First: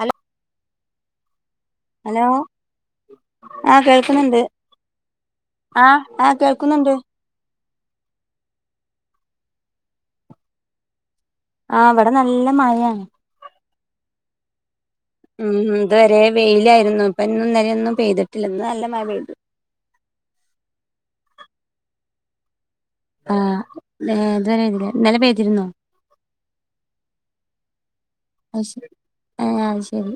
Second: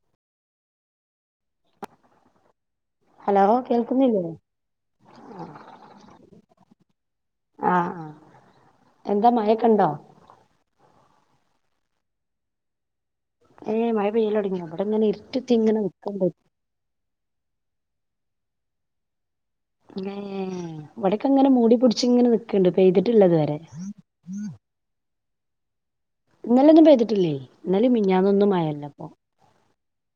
Hello hello hello അ കേൾക്കുന്നില്ലേ കേൾക്കുന്നുണ്ട് ആ ആ കേൾക്കുന്നുണ്ട് ആ ആ എന്താ മഴക്കെണ്ടോ? ആ ഇവിടെ നല്ല മഴയാണ് ഏ മഴ പെയ്യലോടങ്ങിയോ അവിടെ ഉം ഉം ഇതുവരെ വെയിലായിരുന്നു ഇപ്പ ഇന്നും ഇന്നലെയും ന്നും പെയ്തിട്ടില്ല ഇന്ന് നല്ല മഴ പെയ്തു. തെന്നെ ഇവിടെക്കെ ഇങ്ങനെ മൂടിപുടിച്ച് ഇങ്ങനെ നിക്ക്ണ്ട് പെയ്തിട്ടില്ല ആ ഇതുവരെ ഇതുവരെല്ല ഇന്നലെ പെയ് യിരുന്നോ ഇന്നെലൊന്നും പെയ്തിട്ടില്ലെ, ഇന്നലേം മിഞ് അത്ശ ആ അതുശരി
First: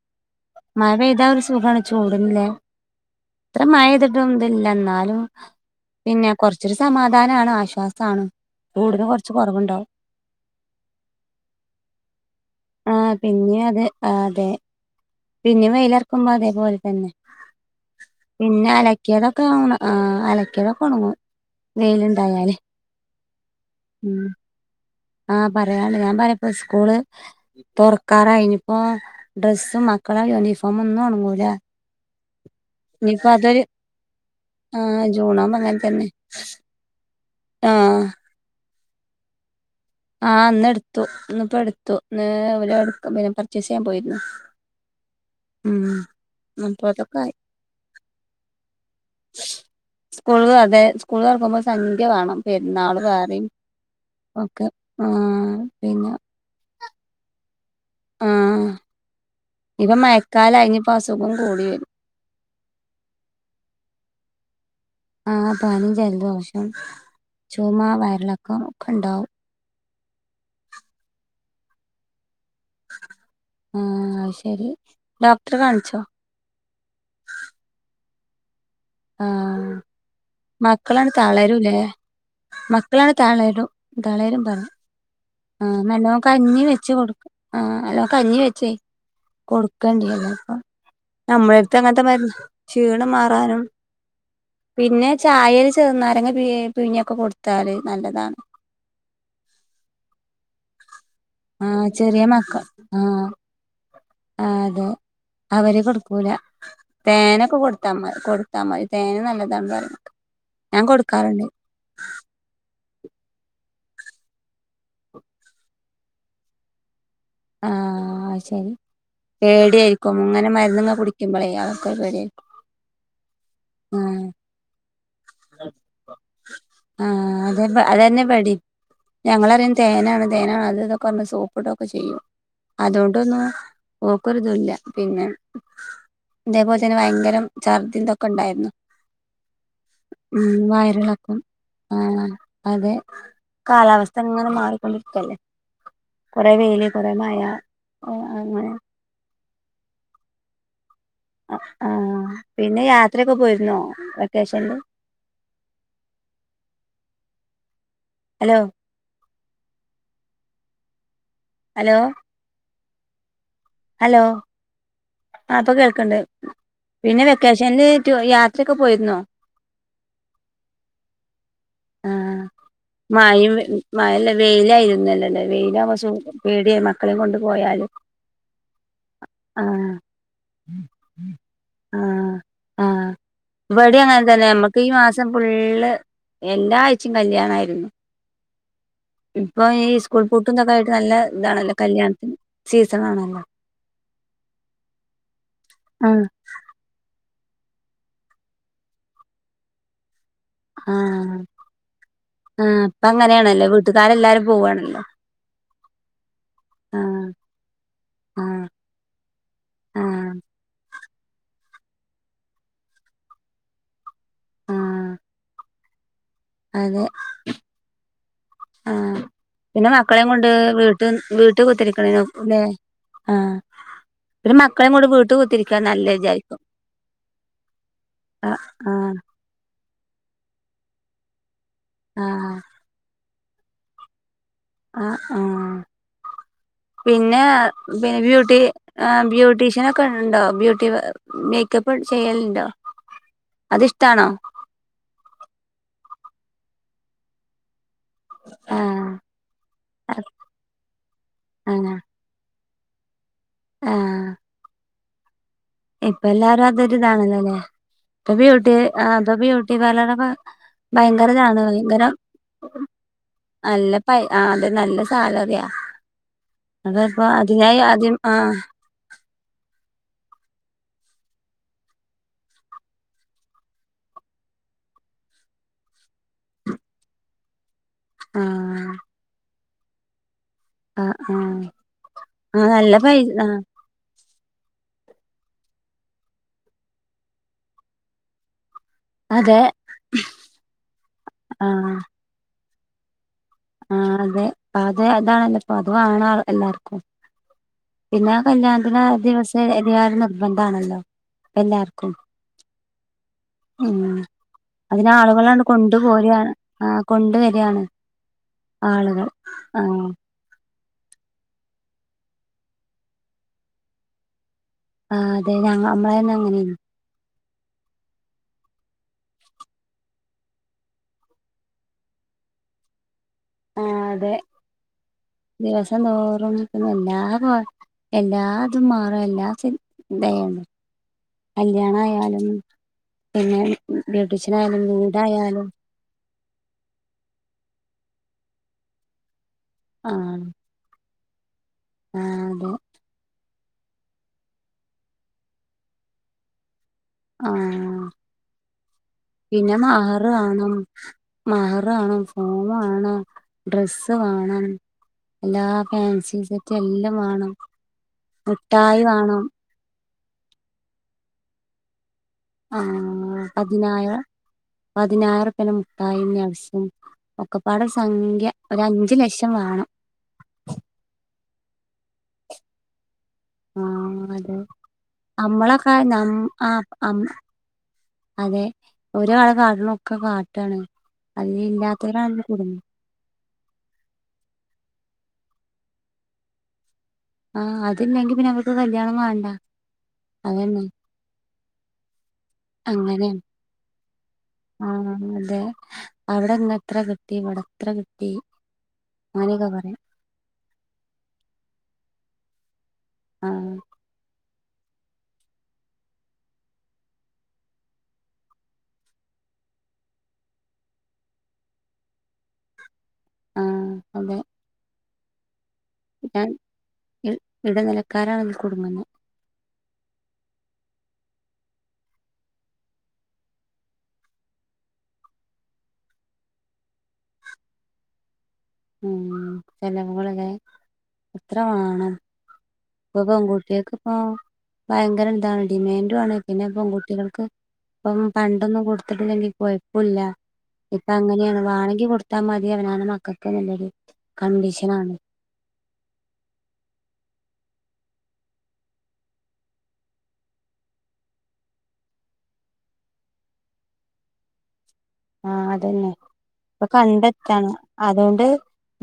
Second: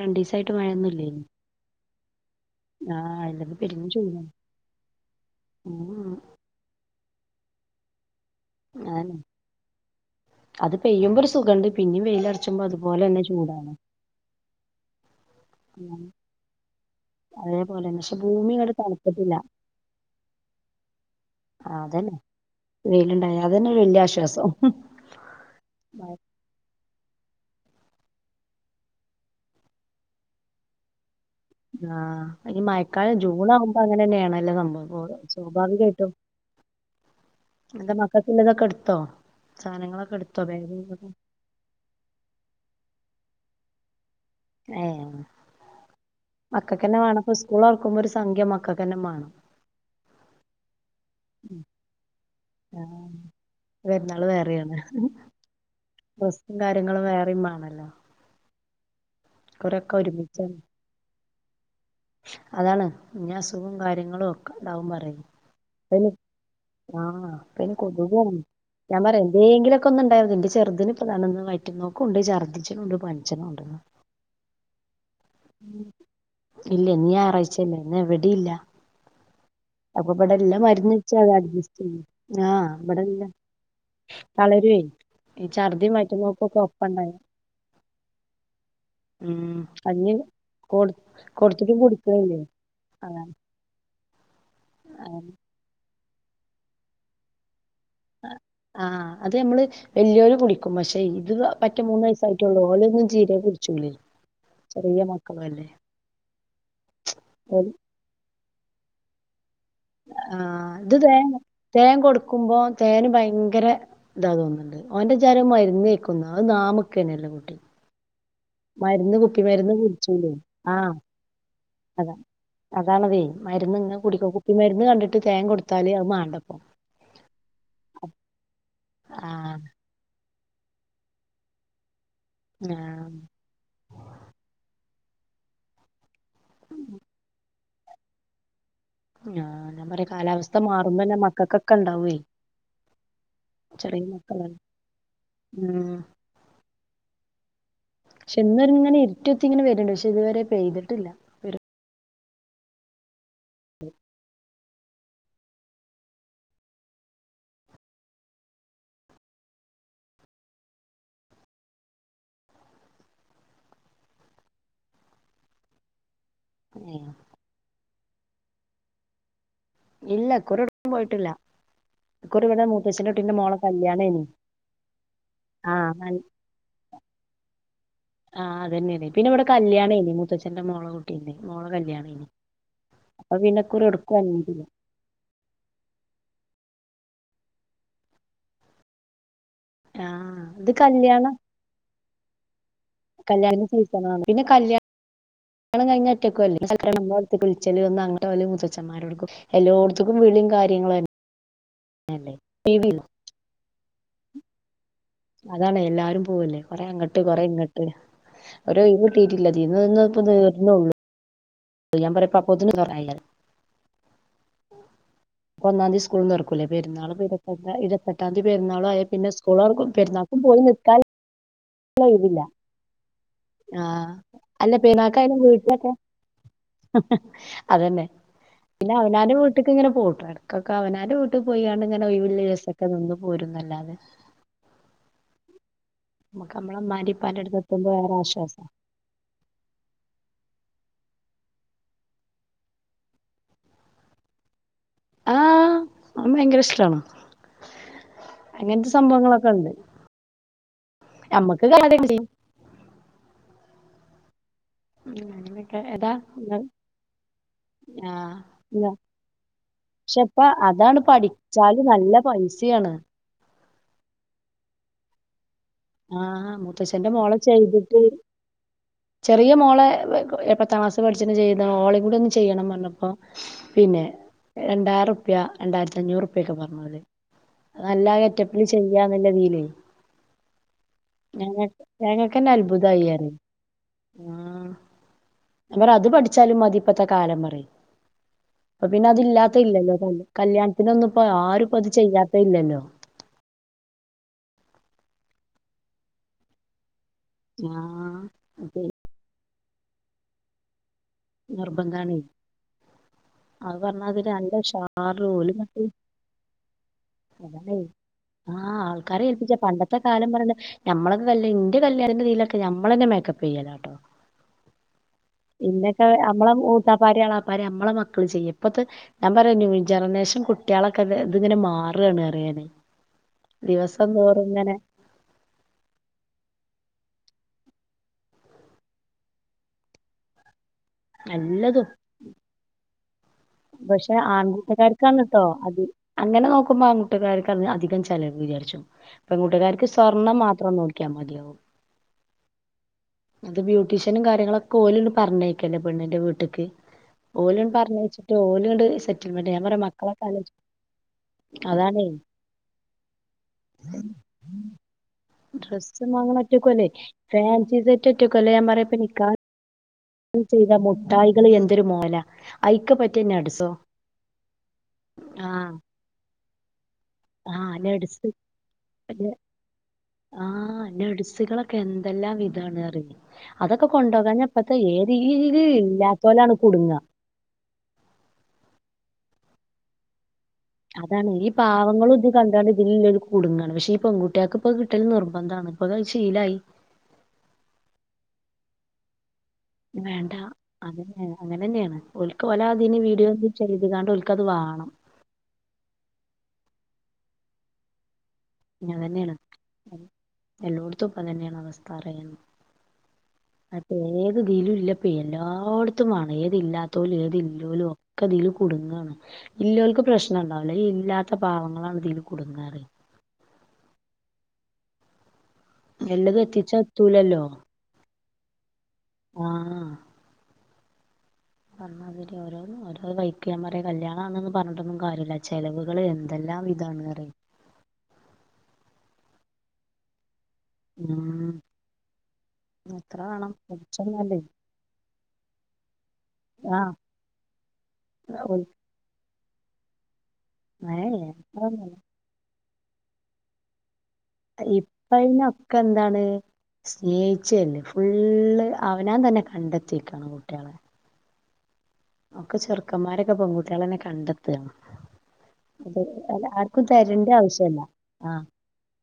രണ്ടീസം മഴ പെയ്താ ഒരു സുഖാണ് ചൂടിന്നില്ലേ, ആഹ് ഇല്ലെങ്കി ഇത്ര പെരും ചൂടാണ് മഴപെയ്തിട്ടും ഇതില്ല, എന്നാലും ഉം പിന്നെ കൊറച്ചൊരു സമാധ ധാനാണ് ആശ്വാസാണ് ചൂടിന് ആന്നെ കൊറച്ച് കൊറവുണ്ടാവും അത് പെയ്യുമ്പൊ ഒരു സുഖുണ്ട് പിന്നിം വെയിലർ ആ പിന്നെയും അത് അതെ പിന്നേം വെയിലർക്കുമ്പോ അതേപോലെ തന്നെ അതേപോലെന്നെ പക്ഷെ ഭൂമി പിന്നെ ഇങ്ങട്ട് തണുത്തിട്ടില്ല അലക്കിയതൊക്കെ ഒണ ആ അലക്കിയതൊക്കെ ഒണങ്ങും ആഹ് അതന്നെ വെയിലുണ്ടായാല് വെയിലുണ്ടായ അതന്നെ ഒരു വല്യ ഉം ആശ്വാസം ആ പറയാണ്ട് മഴ ഞാൻ പറയാ ഇപ്പോ സ്കൂള് തുറക്കാറായിനിപ്പോ ഡ്രസ്സും മക്കളെ യൂണിഫോമും ഒന്നും ഒണങ്ങൂൽ ആ ഇനി മയക്കാലം ജൂൺ ആകുമ്പോ അങ്ങനെ തന്നെയാണ് ആ ജൂണാവുമ്പോ അങ്ങനെ തന്നെ നിങ്ങ മക്കക്കുള്ളതൊക്കെ എടുത് ത്തോ ആ ഇന്ന് എടുത്തു ഇന്നിപ്പോ എടുത്തു ഇന്ന് ഓല് എട് പർ ച്ചെസിയാൻ പോയിരുന്നു ഏ ഉം മ് ഇപ്പോതൊക്കെ ആയി സ്കൂൾ തുറക്കുമ്പോ ഒരു സംഖ്യ മക്കൾക്കന്നെ വേണം സ്കൂള് അതെ സ്കൂള് തുറക്കുമ്പോൾ സംഖ്യ വേണം ആ, പെരുന്നാള് വേറെയും പെരുന്നാള് ഒക്കെ വേറെയാണ് മ് പിന്നെ ങ്ങള് വേറെയുംമാണല്ലോ ആഹ് ഇപ്പൊ ഒരുമിച്ച് മയക്കാലായ് ഇനീപ്പോ അസുഖോം ഗുളിയൻ അതാണ് പിന്നസുഖവും കാര്യങ്ങളും ഒക്കെ ഉണ്ടാവും പറയും ആഹ് പനി പിന്നെ ജലദോഷം ആ പിന്നെ ചുമ കൊതുകുവാ വയറിളക്കം ഒക്കെ ഞാൻ പറയാ ഉണ്ടാവും എന്തെങ്കിലും ക്കുന്നുണ്ടാരുന്നു എന്റെ ചെറുതിന് ഇപ്പോ വയറ്റിനോക്കുംണ്ട് ശർ ച്ചിനുണ്ട് പനിച്ചനുമുണ്ടെന്ന് ആഹ് അത് ശരി ഡോക്ടറെ കാണിച്ചോ ഇല്ല ഇന്ന് ഞായറാഴ്ചല്ലേ ഇന്ന് എവി ടെയില്ല ആ മക്കളാണ് വെച്ച് അത് തളരുംല്ലേ അഡ്ജസ്റ്റ് ചെയ്യും ആഹ് മക്കളാണ് ഇവിടെല്ല തളരും തളരും പറഞ്ഞു തളരുവേ ഈ ആ ഛർദി നല്ലോണം വയറ്റുന്നോക്കൊക്കെ കഞ്ഞി വെച്ച് ഒപ്പണ്ടായി കൊടുക്ക ആ അല്ല കഞ്ഞി വെച്ചേ ഉം കൊടുക്കുവേം കഞ്ഞി ചെയ്യ അപ്പ കൊടു കൊടുത്തിട്ടും നമ്മളടുത്ത് അങ്ങനത്തെ മരുന്ന് കുടിക്കണില്ലേ ക്ഷീണം മാറാനും പിന്നെ ചായേല് ചെറുനാര അതങ്ങ പിഴി പിഴിഞ്ഞൊക്കെ കൊടുത്താല് നല്ലതാണ് ആ അത് നമ്മള് വല്ല്യോരും കുടി ക്കും മശേ ആഹചെറിയ മക്കൾ ആ ചീരെ കുടിച്ചൂലേ ആ അതെ ചെറിയ മക്കളും അല്ലേ അവര് കൊടുക്കൂല തേനൊക്കെ കൊടുത്താ കൊടുത്താ മതി തേനും നല്ലത് ആ ഇത് തേൻ തേൻ കൊടുക്കുമ്പോ തേന് ഭയങ്കര ഇതാവുന്നുണ്ട് ഓന്റെ വിചാരം മരുന്ന് കൈയ്ക്കുന്ന അത് നാമ ക്കെ നല്ല കുട്ടി ആഹ് അത് ശരി മരുന്ന് കുപ്പി മരുന്ന് പേടിയായിരിക്കും കുടിച്ചുന്ന് ഇങ്ങനെ ആ മരുന്നിങ്ങനെ കുടിക്കുമ്പളേ അവർക്കൊരു അത പേടിയായിരിക്കും അതാണതേ മരുന്ന് ഇങ്ങെ കുടിക്ക കുപ്പി മരുന്ന് കണ്ടിട് ആ അത അതന്നെ പടി ആഹ് ഞങ്ങളറയും തേന തേനാണ് അതിതൊക്കെറന്ന് സോപ്പിടുകയും ചെയ്യും ആഹ് അതൊണ്ടൊന്നും ഓക്കരുതു ഇല്ല. പിന്നെ തേപോലെ തന്നെ ഭയങ്കരം ഛർദിതൊക്കെണ്ടായിരുന്നു ആ ഉം വയറിളക്കം ആ ഉണ്ടാവേ അതെ ചെറിയ കാലാവസ്ഥങ്ങനെ മക്കളാണ് മാറിക്കൊണ്ടിരിക്കല്ലേ ഉം കൊറെ വെയില് കൊറെ മയ പക്ഷെ ഇന്നൊരു അങ്ങനെ ഇങ്ങനെ ഇരുട്ടുത്തി ഇങ്ങനെ വരുന്നുണ്ട് പക്ഷെ ഇതുവരെ പെയ്തിട്ടില്ല ആ ആ പിന്നെ യാ ത്രയൊക്കെ പോയിരുന്നോ vacation hello hello hello hello ആപ്പൊ കേൾക്കണ്ട് ഏഹ് പിന്നെ വെക്കേഷൻല് [inaudible] യാത്രയൊക്കെ പോയിരുന്നോ ഇല്ല ഇക്കുറി എവിടേക്കും പോയിട്ടില്ല ആ ഇക്കുറി ഇവിടെ മൂത്തച്ഛന്റെ കുട്ടീന്റെ മയയും മോളെ മ കല്യാണേനി ല്ല വെയിലായിരുന്നലല്ലേ വെയില ആഹ് പേടിയ മക്കളെം കൊണ്ട് പോയാലും ആ അതന്നെയേതെ പിന്നെ ഇടെ കല്യാണ മൂത്തച്ഛന്റെ മോള കുട്ടീന്റ മോള കല്യാണായിനി ആഹ് ആഹ് അപ്പൊ പിന്നെ ഇക്കുറി ഇവിടേം എവിടുക്കും അങ്ങനെ തന്നെ അനങ്ങീട്ടില്ല നമ്മക്ക് ഈ ച്ചും കല്യാണായിരുന്നു ഇപ്പൊ ഈ സ്കൂൾ ആഹ് പൂട്ടുന്നൊക്കായിട്ട് നല്ല ഇതാണല്ലോ കല്യാണം കല്യാണത്തിന്റെ സീസണ പിന്നെ കല്യാണം കണം കഴിഞ്ഞാ ആഹ് [inaudible] ല്ലേ വിളിച്ചല് ഒന്ന അങ്ങട്ട് പോലു മുത്തച്ചന്മാരോടുക്കും എല്ലോട്ത്തും വിളിയും കാര്യങ്ങള തന്നെ ആ അപ്പാങ്ങനെയാണല്ലേ വീട്ടുകാരല്ലാരും പോവണല്ലോ അതാണ് എല്ലാരും പോവല്ലേ കൊറെ അങ്ങോട്ട് കൊറെ ഇങ്ങട്ട് ആഹ് ഒരൊയിവ് കിട്ടിട്ടില്ലതിന്ന് ഇന്ന ഇപ്പ ആഹ് നീര്നൊള്ളു [unintelligible] ആഹ് പ്പൊ ഒന്നാന്തി സ്കൂൾ ളറക്കൂല്ലേ അതെ പെര്ന്നാളും ഇരുപ ഇരുപത്തെട്ടാംതി പെരുന്നാളും ആയെ ആഹ് പിന്നെ സ്കൂളൊറക്കും പിന്നെ മക്കളെയും പെരുന്നാൾക്കും കൊണ്ട് പോയി നിൽക്കാ വീട്ട് വീട്ട് കുത്തിരിക്കണേനും ഇില്ല ല്ലേ ആഹ് ആഹ പിന്നെ അല്ല മക്കളെയും കൊണ്ട് പിനാക്ക വീട്ട് അയിന്റെ കുത്തിരിക്കാ വീട്ടിലൊക്കെ നല്ലേ വിചാരിക്കും അതന്നെ ആഹ് പിന്നെ ആഹ് അവനന്റെ വീട്ടക്ക് ഇങ്ങനെ പോവുട്ടും എടക്ക ക്കഅവനാന്റെ വീട്ടിക്ക് പോയിാണ്ങ്ങനെവിള്ളി ആഹ് ദിവസൊക്കെ നിന്നന്ന് പോര അതെ ആഹ ആഹ നമ്മളെ ഇമ്മാന്റിം പിന്നെ ഇപ്പാന്റിം അടുത്ത് എത്തുമ്പോ വേറെ പിന്നെ ബ്യൂട്ടി ആശ്വാസാ ആ ബ്യൂട്ടീഷ്യൻ ഒക്കെ ഉണ്ടോ ബ്യൂട്ടി മേക്കപ്പ് ചെയ്യലുണ്ടോ അത്ഷ്ടാണോ ആഹ് അ ഭയങ്കര ഇഷ്ടാണ് അങ്ങനത്തെ ആഹ് സംഭവങ്ങളൊക്കെ ഉണ്ട് അമ്മക്ക് [inaudible] ആഹ [inaudible] ഇപ്പ എല്ലാരും അതൊരു ഇതാണല്ലോല്ലേ ഇപ്പൊ ബ്യൂട്ടി ഇല്ല ആ ഇപ്പൊ ബ്യൂട്ടി പക്ഷെ പാർലർക്ക ഇപ്പ അതാണ് ഭയങ്കര ഇതാണ് പഠിച്ചാല് ഭയങ്കര നല്ല പൈസയാണ് നല്ല ആ അത നല്ല [inaudible] ആഹ അത മുത്തച്ഛശന്റെ ഇപ്പൊ മോള അതിനായി ചെയ്തിട്ട് ആദ്യം ആഹ് ചെറിയ മോളെ എ പത്താം ക്ലാസ് പഠിച്ച ചെയ്യത ഓളയും കൂടി ഒന്ന് ചെയ്യണം പറഞ്ഞപ്പോ പിന്നെ രണ്ടായിരം പ്യ രണ്ടായിരത്തി അഞ്ഞൂറ് റുപ്യ ഒക്കെ പറഞ്ഞല് നല്ല കറ്റപ്പില് ആഹ് ചെയ്യാ നല്ല തീലേ ആഹ് ആഹ് ഞങ്ങക്കന്നെ ആഹ് നല്ല അത്ഭുതായി പറയും പൈസ് ആഹ് ആഹ് ഞ പറ അത് പഠിച്ചാലും മതിപ്പത്തെ കാലം പറെ അപ്പൊ പിന്നെ അതില്ലാത്ത അതെ ഇല്ലല്ലോ കല്യാണ്ത്തിനൊന്നും ഇപ്പ ആര്പ്പോ ഇത് ആഹ് ചെയ്യാത്ത ഇല്ലല്ലോ ആഹ് അതെ അതെ അതാണല്ലോപ്പ അത്വാണോ എല്ലാർക്കും ആഹ് പിന്നെ അതെ കല്യാണത്തിന് ദിവ [unintelligible] എത് നിർബന്ധ ആണല്ലോ എല്ലാർക്കും നിർബന്ധാണേ അത് ഉം പറഞ്ഞാതിരി നല്ല അതിനെ ഉഷാറില് ഓല് ആളുകളണ്ട് മറ്റേ കൊണ്ടുപോര ആഹ് അതാണേ. കൊണ്ട്വര്യാണ് ആഹ് ആൾക്കാരെ ഏൽപ്പിച്ച പണ്ടത്തെ കാലം പറഞ്ഞ ഞമ്മളെക്കെ കല് ഇന്റെ കല്യാണന്റെറെ ഇതിയിലൊക്കെ ഞമ്മൾ തന്നെ മേക്കപ്പ് ചെയ്യലാട്ടോ ആഹ് അതെ ഞങ്ങ എ നമ്മളന്നെ അമ്മളം അങ്ങനെയ്ന്നു ഊട്ടാപ്പാരിയാളാ പര അമ്മള മക്കളും ചെയ്യും ഇപ്പത്തെ ഞാൻ പറയാ ന്യൂ ജറനേഷൻ കുട്ടികളൊക്കെ ഇത് ഇതിങ്ങനെ മാറുകാണ് അറിയാതെ ആ അതെ ദിവസം തോറും പിന്നെ എന്നാ അ എല്ലാ ഇതും മാറും എല്ലാ സിം ഇതേണ്ടേ നല്ല കല്യാണായാലും പിന്നെ പക്ഷെ ബ്യൂട്ടീഷ്യനായാലും ആൺകുട്ടുകാർക്കാണ് ട്ടോ വീടായാലും അതി അങ്ങനെ നോക്കുമ്പോ ആൺകുട്ടിക്കാർക്കാണ് അധി കം ചെലവ് വിചാരിച്ചു പ്പെ കൂട്ടുകാർക്ക് സ്വർണം ആഹ് മാത്രം നോക്കി യ മതിയാവും ആഹ് അതെ അത് ബ്യൂട്ടീഷ്യനും കാര്യങ്ങളൊക്കെ ഓലന്നെ പറഞ്ഞയക്കല്ലേ പണ്ണിന്റെ വീട്ടക്ക് ഓലൻ പറഞ്ഞു ആഹ് വെച്ച പിന്നെ മഹറ് ആലോചിച്ച് വാങ്ങും മഹറ് അതാണേ കാണും ഫോൺ വേണം ഡ്രസ്സ് വേണം എല്ലാ ഡ്രസ്സും ഫാൻസി സെറ്റ് വാങ്ങണൊറ്റക്കുവല്ലേ എല്ലാം വേണം ഫാൻസി സെറ്റിട്ടേക്കുവല്ലേ ഞാൻ പറയാം ഇപ്പ മിഠായി നിക്കാഹ് വേണം ചെയ്ത മുട്ടായികള് എന്തൊരു മോലാ അയിക്ക് ആഹ് പറ്റിയ നട്സോ പതിനായിരം പതിനായിരം ആഹ് റൂപ്പിയെന്റെ മുട്ടായി നട്സ് ആഹ് ആന [unintelligible] ഒരു അഞ്ചു ലക്ഷം വേണം അൻ്റെ അടസികളൊക്കെ എന്തെല്ലാം വി [unintelligible] ആ അതൊക്കെ അതെ കൊണ്ടുപോകാഞ്ഞപ്പത്തെ ഏത് യില് നമ്മളൊക്കെ നം ഇല്ലാത്തോലാണ് ആ കുടുങ്ങ അം [unintelligible] ഒക്കെ കാ അതാണ് ഈ പാവങ്ങളും ഇത് കണ്ടാണ്ട് കുടുങ്ങും ഇതിലില്ല കുടുങ്ങാണ് പക്ഷെ ഈ പെൺകുട്ടിയോക്ക ഇപ്പൊ കിട്ടല് നിർബന്ധമാണ് ഇപ്പൊ ശീലായി ആഹ് അതല്ലെങ്കിൽ പിന്നെ അവർക്ക് കല്യാണം വേണ്ട വേണ്ട അതന്നെ അങ്ങനെയ അങ്ങനന്നെയാണ് ഓൽക്ക് വലാ അതി വീഡിയോ അങ്ങനെയാണ് ചെയ്താണ്ട് ഓൽക്കത് ആ വാങ്ങണം അതെ അവിടെ ഇങ്ങ എത്ര കിട്ടി ഇവിടെ കിട്ടി അങ്ങനെ തന്നെയാണ് അങ്ങനെയൊക്കെ പറയും എല്ലോടത്തുംപ്പ തന്നെയാണ് അവസ് പറയുന്നു ആഹ് അതേത് ഇതിലും ഇല്ലപ്പ എല്ലായിടത്തുംമാണ് ഏത് ഇല്ലാത്തോലും ഏത് ല്ലോലും ഒക്കെ ഇതിൽ കുടുങ്ങാണ് ഇല്ലോല്ക്ക് പ്രശ്നം ഉണ്ടാവലേ ഇല്ലാത്ത പാവങ്ങളാണ് ഇതിൽ കുടുങ്ങാറ് ആഹ് അതെ നല്ലത് എത്തിച്ചാത്തൂലല്ലോ കാരാണ് ഇതീ കുടുങ്ങുന്നെ ആഹ്. പറഞ്ഞാതി ഓരോന്ന ഓരോ വൈക്കയാൻ പറ കല്യാണം അന്നൊന്നും പറഞ്ഞിട്ടൊന്നും കാര്യമില്ല ചെലവുകൾ എന്തെല്ലാം വിതാണ് ഉ ചെലവുകളല്ലെ ഉം ഇത്ര വാണം. എത്ര ഇപ്പൊ വേണം പെൺകുട്ടികൾക്ക് ഇപ്പൊ കുറച്ചൊന്നല്ലേ ഭയങ്കര ഇതാണ് ഡിമാൻഡു ആണ് പിന്നെ ആഹ് പെൺകുട്ടികൾക്ക് ഇപ്പം പണ്ടൊന്നും കൊടുത്തി അങ്കി കൊയപ്പുല്ല. ഇപ്പൊ അങ്ങനെയാണ് വാണെങ്കി കൊടുത്താ മ എവനാണ് മക്കൾക്ക് നല്ലടി ഇപ്പഴ് ന ഒക്ക എന്താണ് സ്നേഹിച്ചല്ലേ ഫുള്ള് അവനൻ തന്നെ കണ്ടെത്തിക്കാണ് കുട്ടികളെ ഒക്കെ ചെറുക്കന്മാരൊക്കെ പെൺകുട്ടികള എന്നെ കണ്ടെത്തുകയാണ്. ആഹ് അതന്നെ ഇപ്പൊ തെരണ്ട കണ്ടെത്താണ് ആവശ്യല്ല അതുകൊണ്ട് ആഹ്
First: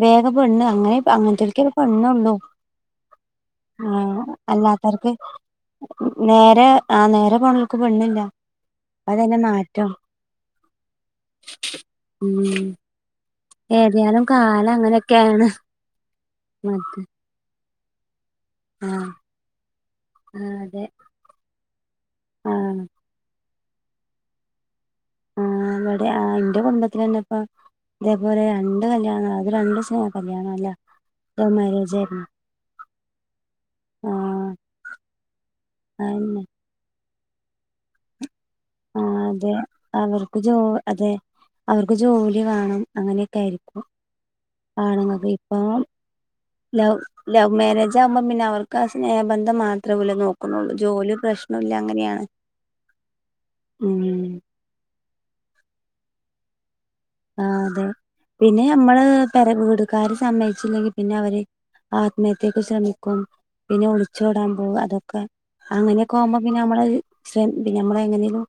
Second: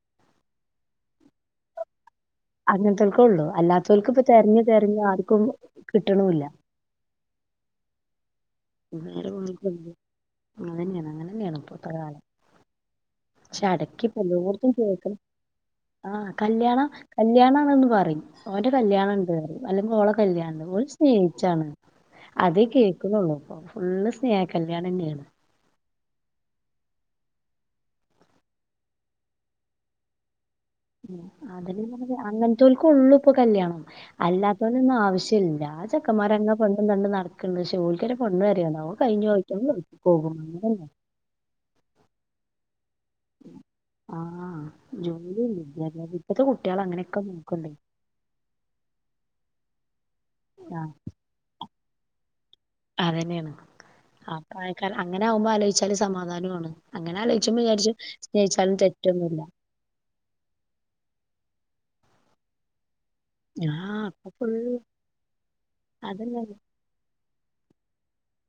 വേഗ പ്പെണ്ണ് അങ്ങനെ അങ്ങനത്തെ ഒക്കെ പെണ്ണ് ഉണ്ടോ. അങ്ങനത്തോൽക്കൊള്ളൂ അല്ലാത്തോൽക്ക് ഇപ്പ ആഹ് തെരഞ്ഞ് തെരഞ്ഞ് അല്ലാത്തവർക്ക് ആർക്കും കിട്ടണൂല്ല നേരെ ആഹ് നേരെ പോണർക്ക് പെണ്ണില്ല. അതന്നെ മാറ്റം [unintelligible] അങ്ങനന്നെയാണ് ഇപ്പൊത്ത കാലം ഉം ചടക്കി ഏതായാലും കാലം [unintelligible] അങ്ങനെയൊക്കെയാണ് ആഹ് കല്യാണം മറ്റേ കല്യാണങ്ങനൊന്നും പറയും. ഓന്റെ കല്യാണ ആഹ് ഉണ്ട് പറയും അല്ലെങ്കിൽ ഓളെ ആഹ് കല്യാണണ്ട് ഓ അതെ സ്നേഹിച്ചാണ് അതെ ആഹ് കേക്കുന്നുള്ളു. ഫുള്ള് സ്നേഹക്ക ല്യാണന്നേണ്. ആഹ് ഇവിടെ ആഹ് ഇന്റെ കുടുംബത്തില് തന്നെ ഇപ്പ ഇതേപോലെ രണ്ട് കല്യാണം നടന്ന് അത് രണ്ട് കല്യാണം [unintelligible] ലവ് അതി മാരേജ് ആയിരുന്നു അങ്ങനത്തൽക്കൊള്ളു ഇപ്പൊ കല്യാണം. ആഹ് അല്ലാത്തോലൊന്നാവിശ്യല്ല. ആ അതന്നെ ചക്കന്മാർങ്ങെ പെണ്ടും കണ്ടും നട [unintelligible] ശോൽക്കൊരു പെണ്ണ് വര [unintelligible] ആഹ് അതെ അവർക്ക് ജോ അതെ അവർക്ക് ജോലി വേണം. അങ്ങനെയൊക്കെ ആയിരിക്കും. ആ ആണ്ങക്ക് ജോലിയും ഇപ്പ വിദ്യാഭ്യാസം ഇപ്പത്തെ കുട്ടികള് ലവ അങ്ങനെയൊക്കെ ലവ് നോക്ക്ണ്ട് മാരേജ് ആകുമ്പോ പിന്നെ അവർക്ക് ആ സ്നേഹബന്ധം മാത്രമല്ല നോക്കുന്നുള്ളൂ ആ ജോലി പ്രശ്നം ഇല്ല. അങ്ങനെയാണ്. അതന്നെയാണ്. ഉം ആക്ക അങ്ങനെ ആകുമ്പോ ആലോചിച്ചാല് സമാധാനം ആണ്. ആ അതെ, പിന്നെ നമ്മള് തെറ്റൊന്നുമില്ല പര വീടുകാര് സമ്മതിച്ചില്ലെങ്കി പിന്നെ അവര് ആത്മഹത്യകു സ ആ പിന്നെ അപ്പൊ ഒളിച്ചോടാൻ ഫുൾ പോവ് അതൊക്കെ, അങ്ങനൊക്കാവുമ്പോ അതന്നെ പിന്നെ നമ്മളത് ശ്രദ്ധിക്കു നമ്മൾ എങ്ങനെലും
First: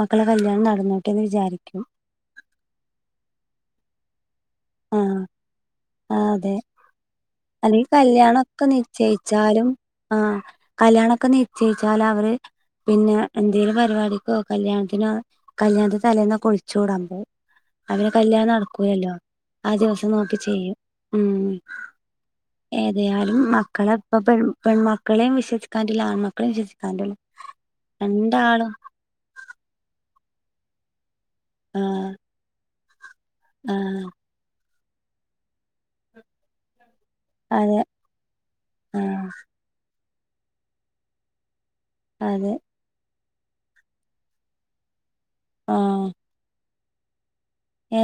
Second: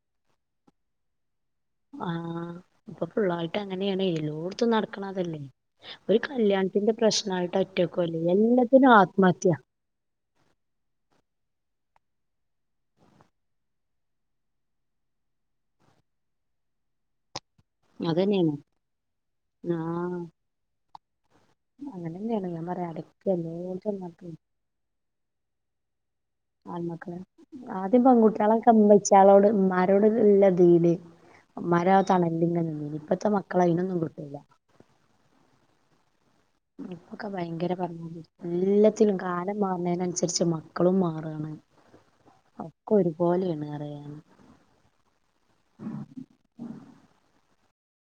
മക്കളെ കല്യാണം നടന്നോട്ടേന്ന് വിചാരിക്കു ആഹ ഇപ്പൊ ഫുളായിട്ട് അങ്ങനെയാണ് എലോ ആഹ ആ അതെ, കല്യാണത്തിന്റെ പ്രശ്നമായിട്ട് അല്ലെങ്കിൽ ഒറ്റക്കുവല്ലേ കല്യാണംമൊക്കെ എല്ലാത്തിനും ആത്മഹത്യ നിശ്ചയിച്ചാലും, ആഹ കല്യാണൊക്കെ നിശ്ചയിച്ചാല പിന്നെ എന്തേലു പരിപാടിക്കോ കല്യാണത്തിനോ കല്യാണത്തി തലേന്നൊക്കെ ഒളിച്ചോടാം പോവും. അവന് കല്യാണം അതന്നെയാണ് നടക്കൂലല്ലോ. ആ ദിവസം നോക്കി ചെയ്യും. ഉം അങ്ങനെ തന്നെയാണ് ഞാൻ പറയാ അടക്ക ഏതായാലും മക്കളെ എല്ലോടത്തും ഇപ്പെ നടക്കണ് പെൺമ മക്കളേ വിശൊസിക്കാൻ പറ്റില്ല ആൺമക്ക ആൾമക്കള്. ആദ്യം പെൺകുട്ടാളൊക്കെ രണ്ടാളും ഉമ്മച്ചാളോട് ഉമ്മാരോട് നല്ലദീല് മരാ ആഹ് തണലിങ [unintelligible] മുത്ത മക്കളെ അതിനൊന്നും ആഹ് കിട്ടൂല്ല ഇപ്പൊക്കെ ഭയങ്കര അതെ പറഞ്ഞ എല്ലാത്തിനും ആഹ് കാലം മാറ്ണീനനുസ തിരിച്ച് മക്കളും മാറാണ്. അതെ അവകൊരു പോലെയാണ് അറിയാന്. ആഹ്.